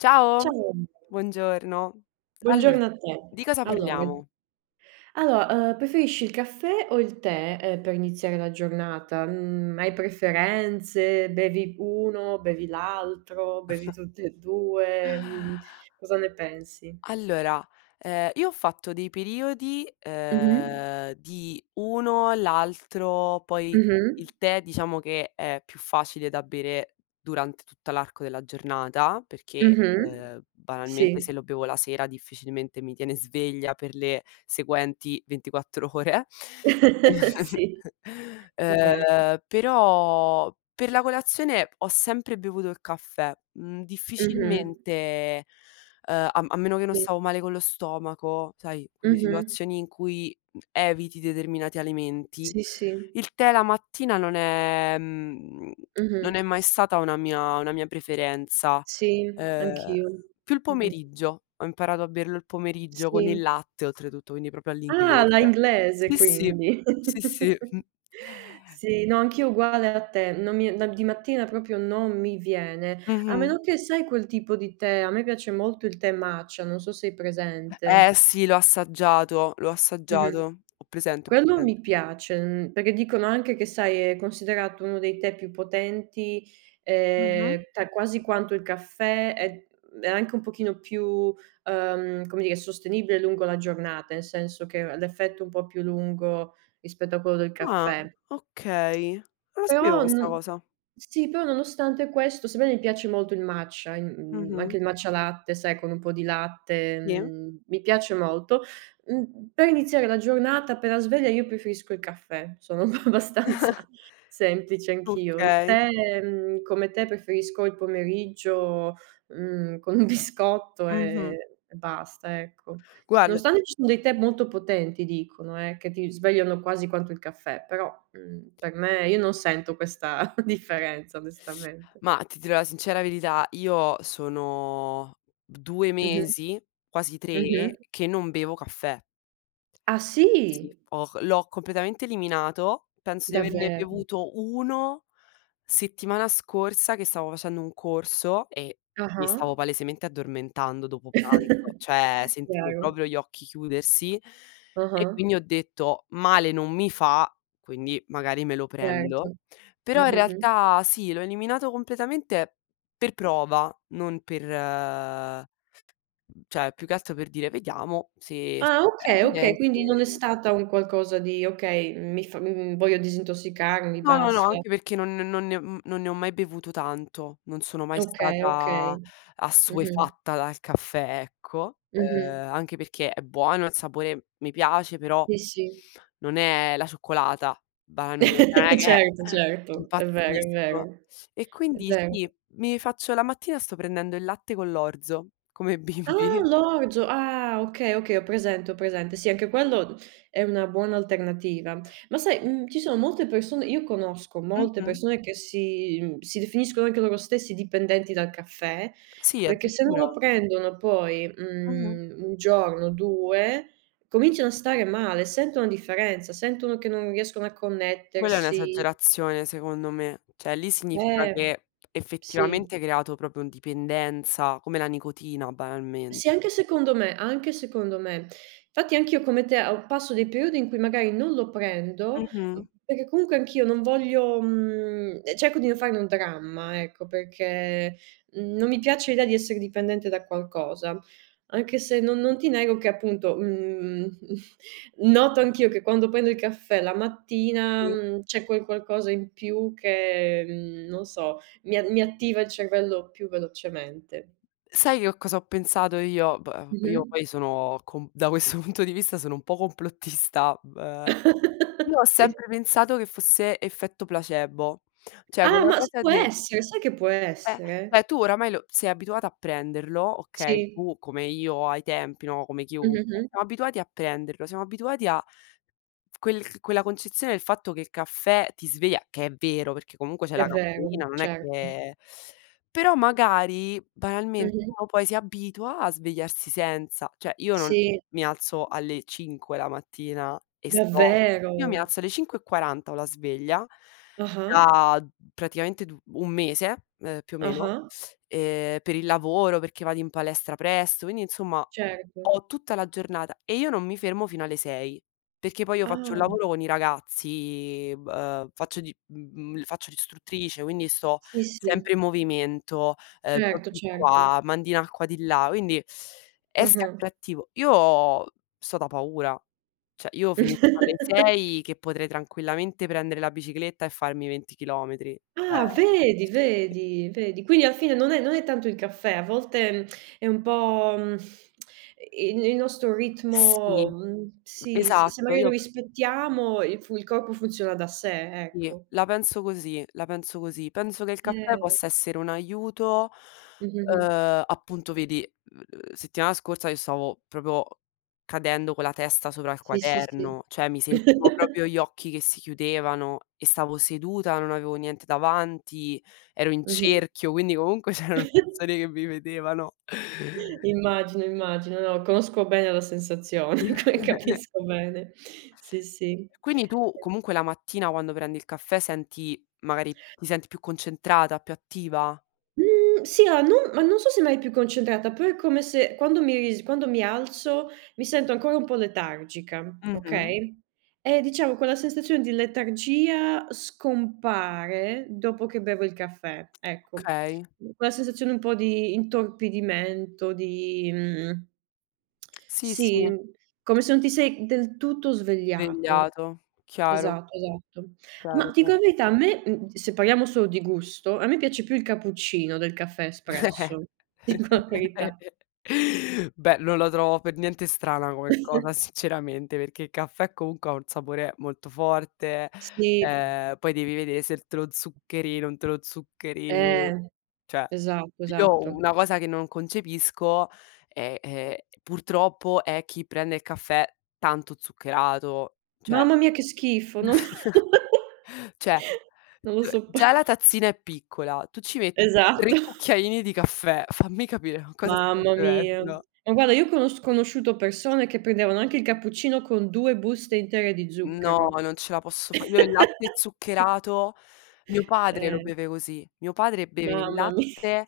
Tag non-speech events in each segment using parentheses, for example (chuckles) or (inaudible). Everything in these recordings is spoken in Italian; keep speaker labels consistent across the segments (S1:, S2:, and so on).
S1: Ciao.
S2: Ciao.
S1: Buongiorno. Allora
S2: Buongiorno a te.
S1: di cosa
S2: Allora.
S1: parliamo?
S2: Allo ehm, preferisci il caffè o il tè, ehm, per iniziare la giornata? Mhmm, hai preferenze? Bevi uno, bevi l'altro, bevi
S1: (chuckles)
S2: tutti e due, mhmm. Cosa ne pensi?
S1: Allora, ehm, io ho fatto dei periodi,
S2: Mh-mh.
S1: ehm, di uno l'altro, poi
S2: Mh-mh.
S1: il tè diciamo che è più facile da bere durante tutta l'arco della giornata perché,
S2: Mh-mh.
S1: ehm, banalmente se
S2: Sì.
S1: lo bevo la sera difficilmente mi tiene sveglia per le seguenti 24 ore.
S2: (chuckles)
S1: (chuckles)
S2: Sì, è ve
S1: Ehm, però per la colazione ho sempre bevuto il caffè, mhmm,
S2: Mh-mh.
S1: difficilmente, ehm, a m a meno che non
S2: Sì.
S1: stavo male con lo stomaco, sai, quelle
S2: Mh-mh.
S1: situazioni in cui, mhmm, eviti determinati alimenti,
S2: Sì, sì.
S1: il tè la mattina non è, mhmm, (smacks lips) non
S2: Mh-mh.
S1: è mai stata una mia una mia preferenza.
S2: Sì,
S1: Ehm,
S2: anch'io.
S1: più il
S2: Mh-mh.
S1: pomeriggio. Ho imparato a berlo il pomeriggio con il
S2: Sì.
S1: latte oltretutto, quindi proprio
S2: Ah, alla
S1: all'inglese.
S2: inglese,
S1: Sì, sì.
S2: quindi.
S1: Sì, sì. (chuckles)
S2: (chuckles) Sì, no, anch'io uguale a te, non mi no, di mattina proprio non mi viene. A
S1: Mh-mh.
S2: meno che sai quel tipo di tè, a me piace molto il tè matcha, non so se hai
S1: Eh
S2: presente.
S1: sì, l'ho assaggiato, l'ho assaggiato.
S2: Mh-mh.
S1: Ho presente, ho
S2: Quello
S1: presente.
S2: mi piace, n perché dicono anche che sai, è considerato uno dei tè più potenti,
S1: Mh-mh.
S2: ehm, ta quasi quanto il caffè è è anche un pochino più, ehm, come dire sostenibile lungo la giornata, nel senso che r l'effetto è un po' più lungo rispetto a quello del
S1: Ah,
S2: caffè.
S1: okay. Non la sapevo
S2: Però
S1: questa
S2: n
S1: cosa.
S2: sì però nonostante questo, sebbene mi piace molto il matcha a in mhmm,
S1: Mh-mh.
S2: anche il matcha latte, sai, con un po' di latte,
S1: Sì.
S2: mhmm, mi piace molto. Mhmm, per iniziare la giornata appena sveglia io preferisco il caffè. Sono abbastanza
S1: (chuckles)
S2: semplice anch'io. Il
S1: Okay.
S2: tè, mhmm, come te preferisco il pomeriggio, mhmm, con un biscotto, ehm,
S1: Mh-mh.
S2: e basta, ecco.
S1: Guarda
S2: Nonostante ci sono dei tè molto potenti dicono eh, che ti svegliano quasi quanto il caffè, però, mhmm, per me io non sento questa (chuckles) differenza
S1: (sucks teeth)
S2: onestamente.
S1: Ma ti dirò la sincera verità: io sono 2
S2: Mh-mh.
S1: mesi, quasi tre,
S2: Mh-mh.
S1: che non bevo caffè.
S2: Ah,
S1: Sì,
S2: sì?
S1: ho l'ho completamente eliminato, penso di averne
S2: Davvero?
S1: bevuto 1, settimana scorsa che stavo facendo un corso e mi
S2: Ah-ah.
S1: stavo palesemente addormentando dopo pranzo,
S2: (chuckles)
S1: cioè sentivo
S2: Chiaro.
S1: proprio gli occhi chiudersi, e
S2: Ah-ah.
S1: quindi ho detto: "Male non mi fa", quindi magari me lo prendo.
S2: Certo.
S1: Però in
S2: Mh-mh-mh.
S1: realtà sì, l'ho eliminato completamente per prova, non per cioè più che altro per dire: "Vediamo se
S2: Ah, okay, okay.
S1: (unintelligible)
S2: Quindi non
S1: se"
S2: è stata un qualcosa di okay, mi fa mhmm, voglio disintossicarmi.
S1: No, no, no,
S2: basta.
S1: anche perché non non ne mhmm, non ne ho mai bevuto tanto. Non sono mai
S2: Okay,
S1: stata
S2: okay. Mh-mh.
S1: assuefatta dal caffè, ecco.
S2: Mh-mh.
S1: Ehm, anche perché è buono il sapore mi piace, però
S2: Sì, sì.
S1: non è la cioccolata banalmente, non è
S2: (laughs)
S1: che,
S2: Certo,
S1: ehm,
S2: certo, è vero, è
S1: impazzisco.
S2: vero.
S1: E
S2: È
S1: quindi
S2: vero.
S1: sì, mi faccio la mattina sto prendendo il latte con l'orzo come i
S2: Ah,
S1: bimbi.
S2: l'orzo. Ah, okay, okay, ho presente, ho presente. Sì, anche quello è una buona alternativa. Ma sai, uhm, ci sono molte persone io conosco molte
S1: Mh-mh.
S2: persone che si mhmm, si definiscono anche loro stessi dipendenti dal caffè,
S1: Sì,
S2: perché se non lo
S1: addirittura?
S2: prendono poi,
S1: Mh-mh.
S2: mhmm, 1 giorno o 2 cominciano a stare male, sentono la differenza, sentono che non riescono a
S1: Quella è
S2: connettersi.
S1: un'esagerazione secondo me, cioè lì significa
S2: Eh,
S1: che effettivamente
S2: sì.
S1: hai creato proprio un dipendenza, come la nicotina
S2: Sì,
S1: banalmente.
S2: anche secondo me, anche secondo me. Fatti anch'io come te o passo dei periodi in cui magari non lo prendo,
S1: Mh-mh.
S2: perché comunque anch'io non voglio, mhmm, ehm, cerco di non farne un dramma, ecco, perché, mhmm, non mi piace l'idea di essere dipendente da qualcosa. Anche se non non ti nego che appunto, mhmm, mhmm, noto anch'io che quando prendo il caffè la mattina,
S1: Sì.
S2: mhmm, c'è quel qualcosa in più che, mhmm, non so, mi a mi attiva il cervello più velocemente.
S1: Sai, io cosa ho pensato io p ehm, io
S2: Mh-mh.
S1: poi sono com da questo punto di vista sono un po' complottista, beh,
S2: (laughs)
S1: io ho
S2: Sì.
S1: sempre pensato che fosse effetto placebo, cioè
S2: Ah,
S1: quella
S2: ma s
S1: cosa
S2: può
S1: de
S2: essere, sai che può
S1: è
S2: essere.
S1: è tu oramai lo sei abituata a prenderlo, okay,
S2: Sì.
S1: tu come io ai tempi no, come chiunque,
S2: Mh-mh-mh.
S1: siamo abituati a prenderlo, siamo abituati a (smacks lips) quel quella concezione del fatto che il caffè ti sveglia, che è vero, perché comunque c'è
S2: È
S1: la
S2: vero,
S1: caffeina non è
S2: certo.
S1: che però magari, banalmente,
S2: Mh-mh.
S1: uno poi si abitua a svegliarsi senza. Cioè io non
S2: Sì.
S1: mi alzo alle 5 la mattina e sto io mi
S2: Davvero?
S1: alzo alle ore 05:40 ho la sveglia,
S2: Ah-ah.
S1: da praticamente d un mese, ehm, più o meno,
S2: Ah-ah.
S1: ehm, per il lavoro, perché vado in palestra presto, quindi insomma,
S2: Certo.
S1: ho tutta la giornata e io non mi fermo fino alle 6. Perché poi io faccio un
S2: Ah.
S1: lavoro con i ragazzi, v ehm, faccio di mh mhmm, faccio l'istruttrice, quindi sto
S2: Sì, sì.
S1: sempre in movimento, ehm, giochi
S2: Certo,
S1: di
S2: certo.
S1: qua, mandi in acqua di là, quindi è
S2: Mh-mh.
S1: sempre attivo. Io sto da paura, cioè io finisco alle
S2: (laughs)
S1: 6 che potrei tranquillamente prendere la bicicletta e farmi 20 km, cioè
S2: Ah, vedi,
S1: sì.
S2: vedi, vedi. Quindi a fine non è non è tanto il caffè, a volte (smacks lips) è un po', mhmm, (smacks lips) i il il nostro ritmo
S1: Sì.
S2: mhmm, sì, s se
S1: Esatto
S2: magari lo
S1: io
S2: rispettiamo il fu il corpo funziona da sé,
S1: Sì,
S2: ecco.
S1: la penso così. La penso così. Penso che il caffè
S2: (unintelligible)
S1: possa essere un aiuto,
S2: Mh-mh-mh.
S1: ehm, appunto vedi, mhmm, settimana scorsa io stavo proprio cadendo con la testa sopra il
S2: Sì, sì, sì.
S1: quaderno; cioè, mi sentivo proprio
S2: (chuckles)
S1: gli occhi che si chiudevano e stavo seduta, non avevo niente davanti, ero in
S2: Mh-mh.
S1: cerchio, quindi comunque c'erano
S2: (chuckles)
S1: persone che mi vedevano.
S2: Immagino, immagino, no, conosco bene la sensazione ca
S1: (chuckles)
S2: capisco bene. Sì, sì.
S1: Quindi tu comunque la mattina quando prendi il caffè senti magari ti senti più concentrata, più attiva?
S2: Mhmm, sì a non ma non so se mai più concentrata, però è come se quando mi ris quando mi alzo, mi sento ancora un po' letargica,
S1: Mh-mh.
S2: okay, e diciamo, quella sensazione di letargia scompare, dopo che bevo il caffè, ecco.
S1: Okay.
S2: Quella sensazione un po' di intorpidimento di, mhmm (tsk)
S1: Sì, sì.
S2: sì, come se non ti sei del tutto svegliato.
S1: Vegliato, chiaro.
S2: Esatto, esatto. Ma
S1: Chiaro,
S2: ti
S1: chia
S2: dico la verità, a me se parliamo solo di gusto, a me piace più il cappuccino del caffè
S1: (chuckles)
S2: espresso. Ti dico la verità.
S1: Beh, non lo trovo per niente strana come cosa,
S2: (chuckles)
S1: sinceramente, perché i caffè, comunque, ha un sapore molto forte,
S2: Sì.
S1: ehm, poi devi vedere se te lo zuccheri, non te lo zuccheri
S2: Eh.
S1: cioè,
S2: Esatto,
S1: io
S2: esatto.
S1: una cosa che non concepisco, ehm ehm, purtroppo è chi prende il caffè, tanto zuccherato, cioè
S2: Mamma mia che schifo, no (laughs)
S1: (chuckles) Cioè,
S2: non lo
S1: g
S2: soppo
S1: già la tazzina è piccola, tu ci metti
S2: Esatto.
S1: 3 cucchiaini di caffè. Fammi capire, ma cosa stai
S2: Mamma mia.
S1: bevendo?
S2: Ma guarda, io ho conosc conosciuto persone, che prendevano anche il cappuccino, con 2 buste intere di
S1: No,
S2: zucchero.
S1: non ce la posso fà. Io il latte
S2: (laughs)
S1: zuccherato mio padre lo
S2: Eh.
S1: beve così. Mio padre beve il
S2: Mamma mi
S1: latte,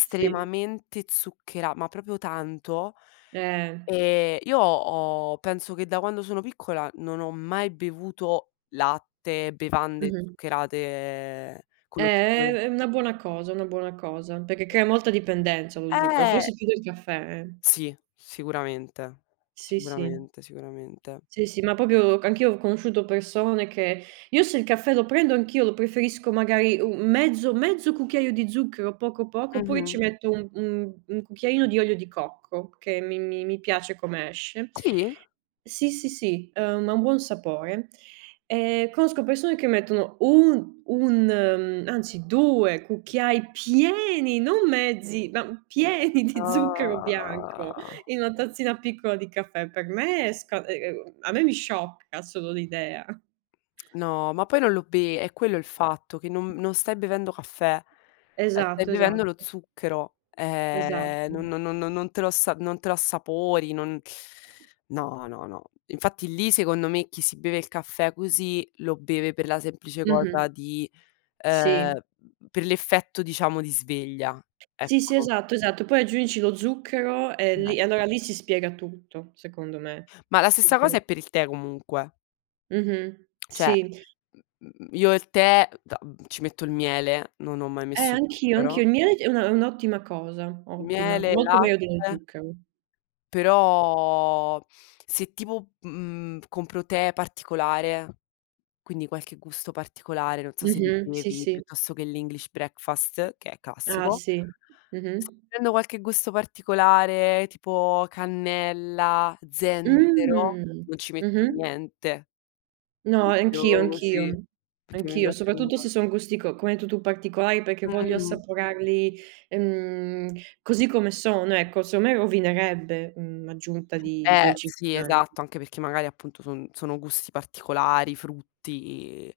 S2: sì.
S1: zucchera ma proprio tanto.
S2: Eh.
S1: Ehm, io ho penso, che da quando sono piccola, non ho mai bevuto latte, bevande
S2: Mh-mh.
S1: zuccherate, con
S2: Eh,
S1: lo
S2: è
S1: zucchero.
S2: è una buona cosa, una buona cosa, perché crea molta dipendenza lo zucchero,
S1: Eh.
S2: forse più del caffè, eh.
S1: Sì, sicuramente,
S2: Sì, sì.
S1: sicuramente, sicuramente.
S2: Sì sì, ma proprio anch'io ho conosciuto persone che io se il caffè lo prendo anch'io lo preferisco magari u un mezzo mezzo cucchiaio di zucchero, poco, poco, oppure ci
S1: Mh-mh.
S2: metto u un 1 cucchiaino di olio di cocco, che mi mi mi piace come esce.
S1: Sì?
S2: Sì, sì, sì, uhm, ha un buon sapore e conosco persone, che mettono un 1 uhm, anzi 2 cucchiai pieni, non mezzi, ma pieni di zucchero bianco,
S1: Ah.
S2: in una tazzina piccola di caffè, per me è sca e ghe go a me mi sciocca solo l'idea.
S1: No, ma poi non lo be è quello il fatto, che non non stai bevendo caffè, eh, stai
S2: Esatto, esa
S1: bevendo lo zucchero, ehm, no
S2: esatto.
S1: no no non te lo as non te l'assapori, non no, no, no. Infatti lì, secondo me, chi si beve il caffè così, lo beve per la semplice cosa
S2: Mh-mh.
S1: di
S2: Sì.
S1: ehm, per l'effetto, diciamo, di sveglia,
S2: Sì, sì,
S1: ecco.
S2: esatto, esatto. Poi aggiungici lo zucchero e
S1: (unintelligible)
S2: lì allora lì si spiega tutto, secondo me,
S1: Ma la stessa cosa
S2: (unintelligible)
S1: è per il tè, comunque.
S2: Mh-mh,
S1: Cioè,
S2: sì.
S1: mhmm, io il tè da ci metto il miele, non ho mai
S2: Eh,
S1: messo
S2: anch'io, anch'io.
S1: zucchero.
S2: Il miele è un è un'ottima cosa, ottima.
S1: Miele e
S2: Molto meglio dello
S1: latte
S2: zucchero.
S1: Però se tipo, mhmm, compro tè particolare, quindi qualche gusto particolare, non so se li
S2: Mh-mh, sì,
S1: bevi,
S2: sì.
S1: piuttosto che l' english breakfast che è
S2: Ah,
S1: classico.
S2: sì.
S1: (unintelligible)
S2: Mh-mh.
S1: prendo qualche gusto particolare tipo cannella, zenzero,
S2: Mh.
S1: non ci metto
S2: Mh-mh.
S1: niente.
S2: No anch'io,
S1: (unintelligible)
S2: anch'io
S1: perchè mi
S2: anch'io
S1: piacciono
S2: soprattutto
S1: (unintelligible)
S2: se sono gusti co come hai detto tu, particolari perché voglio
S1: Mhmm.
S2: assaporarli mhmm, così come sono ecco, secondo me rovinerebbe, mhmm, l'aggiunta di
S1: Eh sì,
S2: dolcificanti.
S1: esatto, anche perché magari appunto son sono gusti particolari, frutti,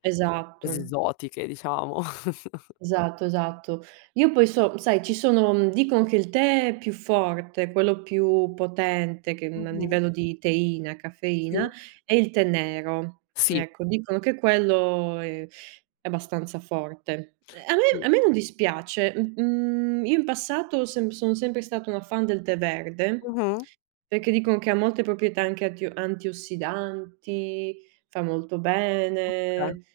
S1: cose
S2: Esatto.
S1: esotiche, diciamo. (chuckles)
S2: Esatto, esatto. Io poi so sai, ci sono, mhmm, dicon che il tè è più forte, quello più potente che, uhm, a
S1: Mh-mh.
S2: livello di teina,
S1: Sì.
S2: caffeina è il tè nero,
S1: Sì.
S2: ecco dicono che quello è è abbastanza forte. A
S1: Sì.
S2: me a me non dispiace, uhm, mhmm, io in passato sem sono sempre stata una fan del tè verde.
S1: Mh-mh.
S2: Perché dicono che ha molte proprietà anche attio antiossidanti, fa molto
S1: Okay.
S2: bene,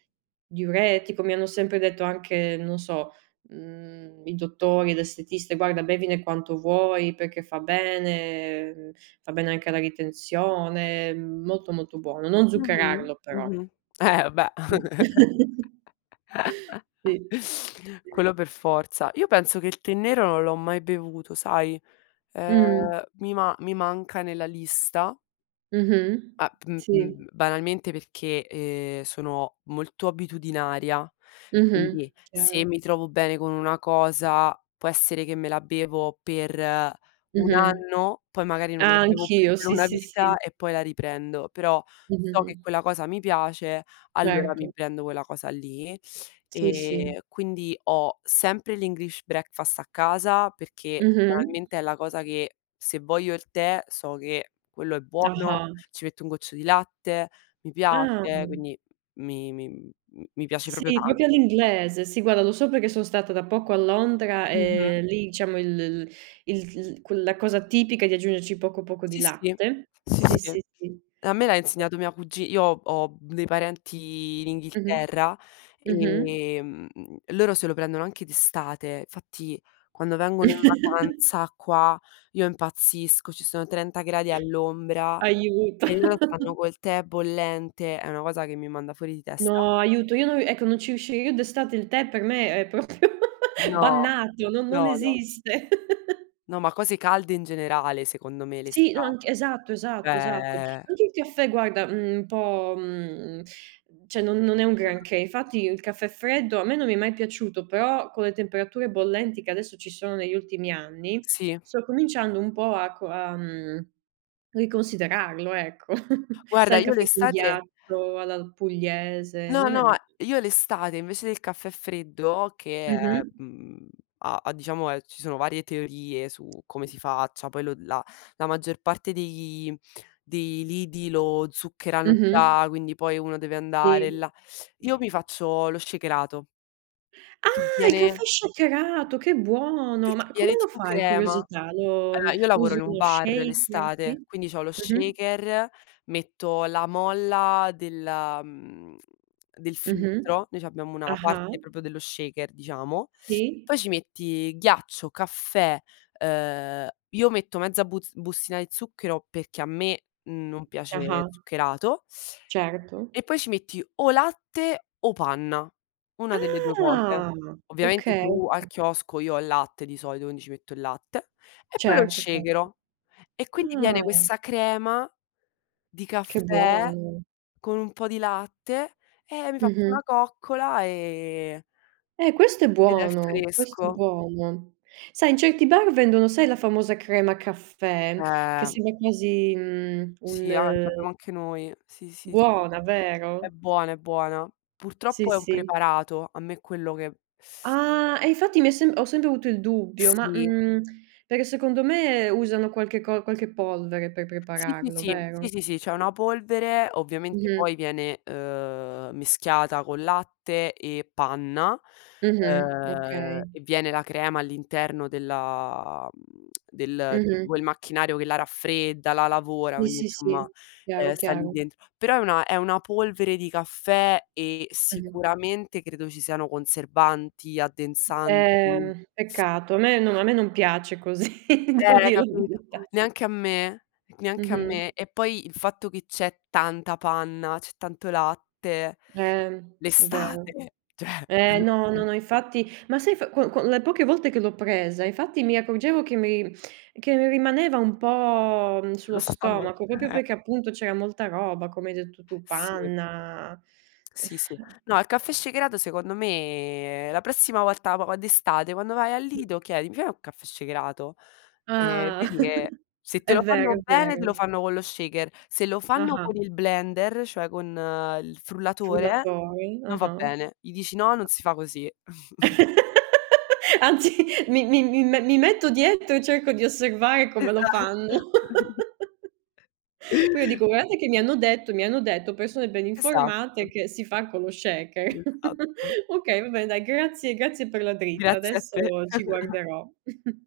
S2: diuretico, mi hanno sempre detto anche non so, mhmm, i dottori, l'estetista, guarda bevine quanto vuoi perché fa bene fa bene anche alla ritenzione, mhmm, molto molto buono, non
S1: Mh-mh.
S2: zuccherarlo però.
S1: Mh-mh. Eh beh. (chuckles)
S2: (unintelligible) (chuckles) Sì.
S1: Quello per forza, io penso che il tè nero non l'ho mai bevuto, sai,
S2: Mh-mh.
S1: ehm, mi ma mi manca nella lista
S2: Mh-mh.
S1: Ah uhm
S2: Sì.
S1: uhm, banalmente perché, ehm, sono molto abitudinaria,
S2: Mh-mh.
S1: quindi se
S2: Chiaro.
S1: mi trovo bene con una cosa, può essere che me la bevo per 1
S2: Mh-mh.
S1: anno, poi magari non la
S2: Ah,
S1: bevo più
S2: anch'io.
S1: per
S2: Sì,
S1: una
S2: sì, sì.
S1: vita e poi la riprendo, però,
S2: Mh-mh,
S1: so che
S2: mh.
S1: quella cosa mi piace, allora
S2: Certo.
S1: mi prendo quella cosa lì,
S2: Sì, sì.
S1: e quindi ho sempre l' English breakfast a casa perché
S2: Mh-mh.
S1: banalmente è la cosa che se voglio il tè so che quello è buono,
S2: Ah-ah.
S1: ci metto un goccio di latte, mi
S2: Ah.
S1: piace, quindi, mi mi, mhmm, mi piace proprio
S2: Sì,
S1: tan
S2: proprio all'inglese, sì guarda, lo so perché son stata da poco a Londra,
S1: Mh-mh.
S2: ehm, lì diciamo il l l il l quel la cosa tipica è di aggiungerci poco, poco di
S1: Sì, sì,
S2: latte.
S1: sì,
S2: Sì,
S1: sì.
S2: sì, sì.
S1: A me l'ha insegnato mia cugi io ho ho, uhm, dei parenti in
S2: Mh-mh.
S1: Inghilterra,
S2: Mh-mh.
S1: ehm, loro se lo prendono anche d'estate, fatti, quando vengono in
S2: (chuckles)
S1: vacanza qua io impazzisco, ci sono 30 gradi all'ombra,
S2: Aiuto.
S1: e loro stanno
S2: (chuckles)
S1: col tè bollente, è una cosa che mi manda fuori di testa.
S2: No, aiuto, io non ri ecco, non ci riuscirei io d'estate il tè per me è proprio
S1: No,
S2: (chuckles) bannato, non non
S1: no, no.
S2: esiste. (chuckles)
S1: No, ma cose calde in generale, secondo me
S2: Sì, no anc
S1: l'estate,
S2: esatto, esatto, esatto.
S1: cioè
S2: Anche il caffè guarda, mhmm, un po', mhmm, cioè non non è un granché, infatti il caffè freddo a me non mi è mai piaciuto però, con le temperature bollenti che adesso ci sono negli ultimi anni,
S1: Sì.
S2: sto cominciando un po' a co a, mhmm, riconsiderarlo ecco. (chuckles)
S1: Guarda,
S2: Sai il
S1: io
S2: caffè con
S1: l'estate
S2: ghiaccio alla l pugliese
S1: No,
S2: non è
S1: no,
S2: ma
S1: io l'estate invece del caffè freddo che è,
S2: Mh-mh.
S1: mhmm, ha ha diciamo è ci sono varie teorie su come si faccia, poi lo la la maggior parte dei dei lidi lo zuccherano
S2: Mh-mh.
S1: già, quindi poi uno deve andare
S2: Sì.
S1: là (sucks teeth) Io mi faccio lo shakerato.
S2: Ah,
S1: Che
S2: il
S1: viene
S2: caffè shakerato, che buono,
S1: Perché
S2: ma come
S1: viene
S2: lo
S1: tipo
S2: fai?
S1: crema
S2: Curiosità, lo
S1: allora io lavoro
S2: usi
S1: in un
S2: uno
S1: bar
S2: shaker? Sì.
S1: l'estate, quindi c'ho lo
S2: Mh-mh.
S1: shaker, metto la molla della, mhmm, del
S2: Mh-mh.
S1: filtro, noi c'abbiamo una
S2: Ah-ah.
S1: parte proprio dello shaker diciamo,
S2: Sì.
S1: poi ci metti ghiaccio, caffè, uhm, io metto mezza buz bustina di zucchero perché a me non piace
S2: Ah-ah.
S1: zuccherato
S2: Certo.
S1: e poi ci metti o latte o panna, una delle due cose.
S2: Ah,
S1: Ovviamente
S2: okay,
S1: giù al
S2: okay.
S1: chiosco io ho il latte di solito, quindi ci metto il latte e poi lo
S2: Certo, ce
S1: shakero. E quindi viene
S2: Ah.
S1: questa crema di
S2: Che
S1: caffè,
S2: buono.
S1: con un po' di latte, e mi faccio
S2: Mh-mh.
S1: una coccola ehm
S2: Eh questo è
S1: ed è
S2: buono. Questo è
S1: fresco.
S2: buono. Sai, in certi bar vendono, sai la famosa crema caffè, che
S1: Ehm.
S2: sembra quasi, mhmm,
S1: Sì, an
S2: un
S1: c'abbiamo anche noi. Sì, sì, s
S2: Buona,
S1: È
S2: vero?
S1: buona, è buona.
S2: Sì,
S1: Purtroppo è un
S2: sì.
S1: preparato, a me quello che
S2: Ah, e infatti mi è sem ho sempre avuto il dubbio. Ma
S1: Sì.
S2: mhmm, perché secondo me usano qualche co qualche polvere per
S1: Sì, sì,
S2: prepararlo,
S1: sì, sì,
S2: vero?
S1: sì, sì. C'è una polvere, ovviamente
S2: Mh-mh.
S1: poi viene, uhm, mischiata con latte e panna,
S2: Mh-mh.
S1: ehm,
S2: Okay.
S1: e viene la crema all'interno della mhmm, del di
S2: Mh-mh.
S1: quel macchinario che la raffredda, la lavora,
S2: Sì,
S1: quindi
S2: sì, sì,
S1: insomma, ehm,
S2: chiaro,
S1: sta lì
S2: chiaro.
S1: dentro. Però è una è una polvere di caffè e
S2: Mh-mh.
S1: sicuramente credo ci siano conservanti, addensan
S2: Ehm, peccato, a me non a me non piace così. (chuckles) Devo
S1: Ehm,
S2: dir la
S1: capito
S2: verità.
S1: neanche a me neanche a
S2: Mh-mh.
S1: me. E poi il fatto che c'è tanta panna, c'è tanto latte.
S2: Ehm, è vero.
S1: L'estate cioè
S2: Ehm, no, no,
S1: (chuckles)
S2: no, infatti, ma sai f qua qua le poche volte che l'ho presa, infatti mi accorgevo che mi che mi rimaneva un po', uhm,
S1: Sullo
S2: sullo
S1: stomac
S2: stomaco, proprio
S1: (chuckles)
S2: perché appunto c'era molta roba, come hai detto tu,
S1: Sì.
S2: panna
S1: Sì, sì.
S2: (sighs)
S1: No, il caffè shakerato secondo me la prossima volta po d'estate quando vai al Lido, chiedi: "Mi fai un caffè shakerato?" Eh e
S2: Ah.
S1: vedi che,
S2: (chuckles)
S1: se te
S2: È
S1: lo
S2: vero,
S1: fanno
S2: è
S1: bene, te lo
S2: vero.
S1: fanno con lo shaker. Se lo fanno
S2: Ah-ah.
S1: con il blender, cioè con il frullatore,
S2: Frullatori.
S1: non va
S2: Ah-ah.
S1: bene. Gli dici: "No, non si fa così". (chuckles)
S2: (laughs) Anzi, mi mi mi mi metto dietro e cerco di osservare come lo
S1: Esatto.
S2: fanno.
S1: (chuckles)
S2: (laughs) Poi io dico: "Guardate che mi hanno detto mi hanno detto persone ben informate
S1: Esatto.
S2: che si fa con lo shaker". (chuckles)
S1: Esatto.
S2: Okay, va bene, dai, grazie grazie per la dritta,
S1: Grazie a
S2: adesso
S1: te.
S2: ci
S1: (chuckles)
S2: guarderò. (chuckles)